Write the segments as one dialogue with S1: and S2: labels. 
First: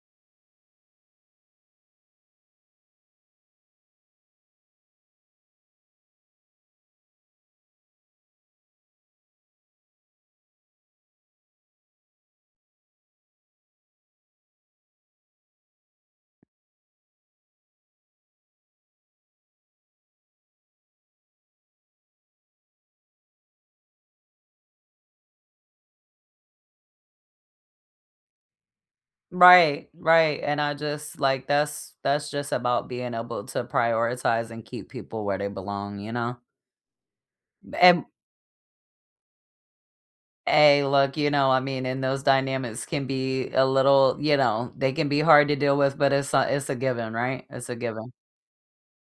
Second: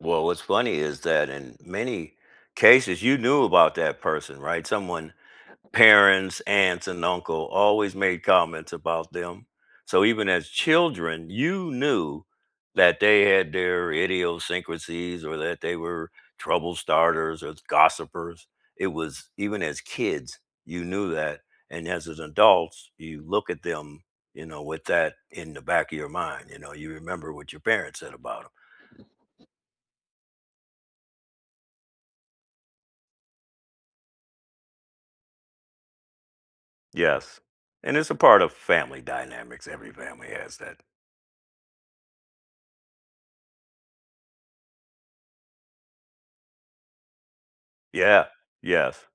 S1: Well, what's funny is that in many cases you knew about that person, right, someone parents, aunts and uncle always made comments about them, so even as children, you knew that they had their idiosyncrasies or that they were trouble starters or th gossipers. It was even as kids, you knew that and as in adults, you look at them, you know, with that in the back of your mind, you know, you remember what your parents said about 'em.
S2: Right, right and I just like that's that's just about being able to prioritize and keep people where they belong, you know?
S1: Yes, and
S2: And
S1: it's a part of family dynamics, every family has that.
S2: Hey, look, you know, I mean, and those dynamics can be a little, you know, they can be hard to deal with, but it's a it's a given, right? It's a given.
S1: Yeah, yes,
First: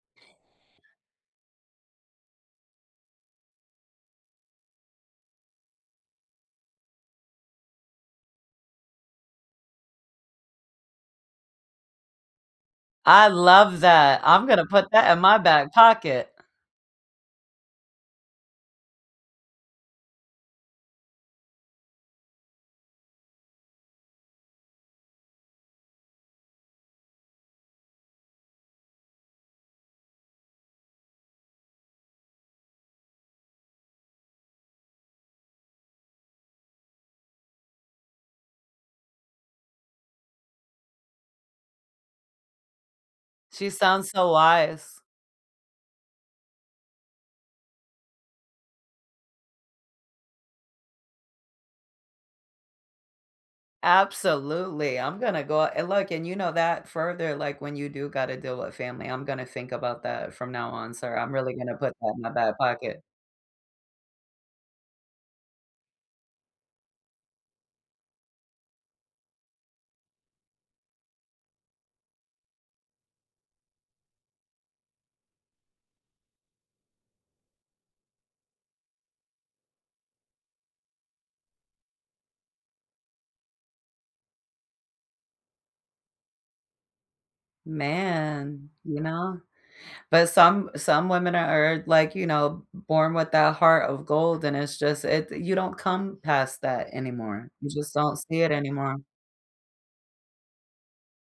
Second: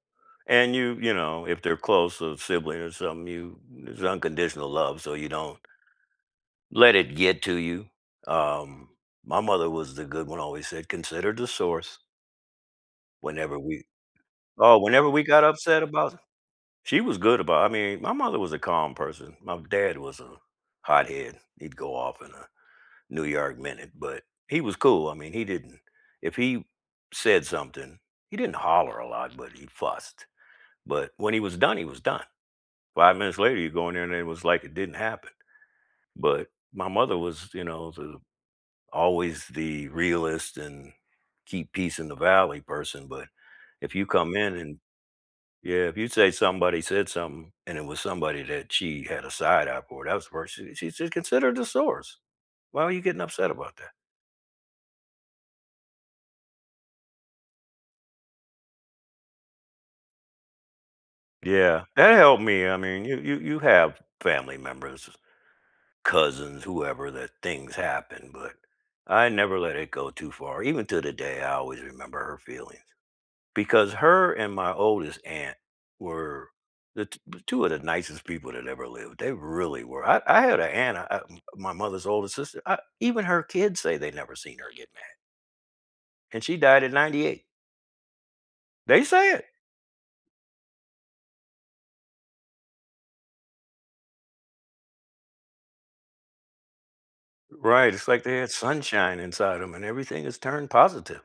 S1: and you you know, if they're close, a sibling or something, you there's unconditional love, so you don't let it get to you. Um, my mother was the good one, always said, "Consider the source."
S2: I
S1: Whenever
S2: love
S1: we
S2: that, I'm gonna
S1: Oh,
S2: put
S1: whenever
S2: that in
S1: we
S2: my
S1: got
S2: back
S1: upset about the
S2: pocket.
S1: she was good about I mean, my mother was a calm person, my dad was a hothead, he'd go off in a New York minute, but he was cool, I mean, he didn't if he said something, he didn't holler a lot, but he fussed, but when he was done, he was done. 5 minutes later you go in there and it was like it didn't happen, but my mother was, you know, the always the realist and keep peace in the valley person, but
S2: She
S1: if you
S2: sounds so
S1: come in and
S2: wise.
S1: yeah, if you'd say somebody said something and it was somebody that she had a side eye for, that was the first uh, she said, "Consider the source, why are you getting upset about that?"
S2: Absolutely, I'm gonna go and look and you know that further, like, when you do gotta deal with family I'm gonna think about that from now on sir, I'm really gonna
S1: Yeah,
S2: put that
S1: that
S2: in my
S1: helped
S2: back
S1: me, I
S2: pocket.
S1: mean, you you you have family members, cousins, whoever that things happen but I never let it go too far, even to the day, I always remember her feelings, because her and my oldest aunt were the t b 2 of the nicest people that ever lived, they really were, I I had an aunt, I I m my mother's oldest sister, I even her kids say they never seen her get mad. And she died at 98.
S2: Man, you
S1: They say
S2: know,
S1: it.
S2: but some some women are are, like, you know, born with that heart of gold and it's just it you don't come past that anymore, you
S1: Right,
S2: just
S1: it's
S2: don't
S1: like they
S2: see
S1: had
S2: it anymore.
S1: sunshine inside 'em and everything has turned positive.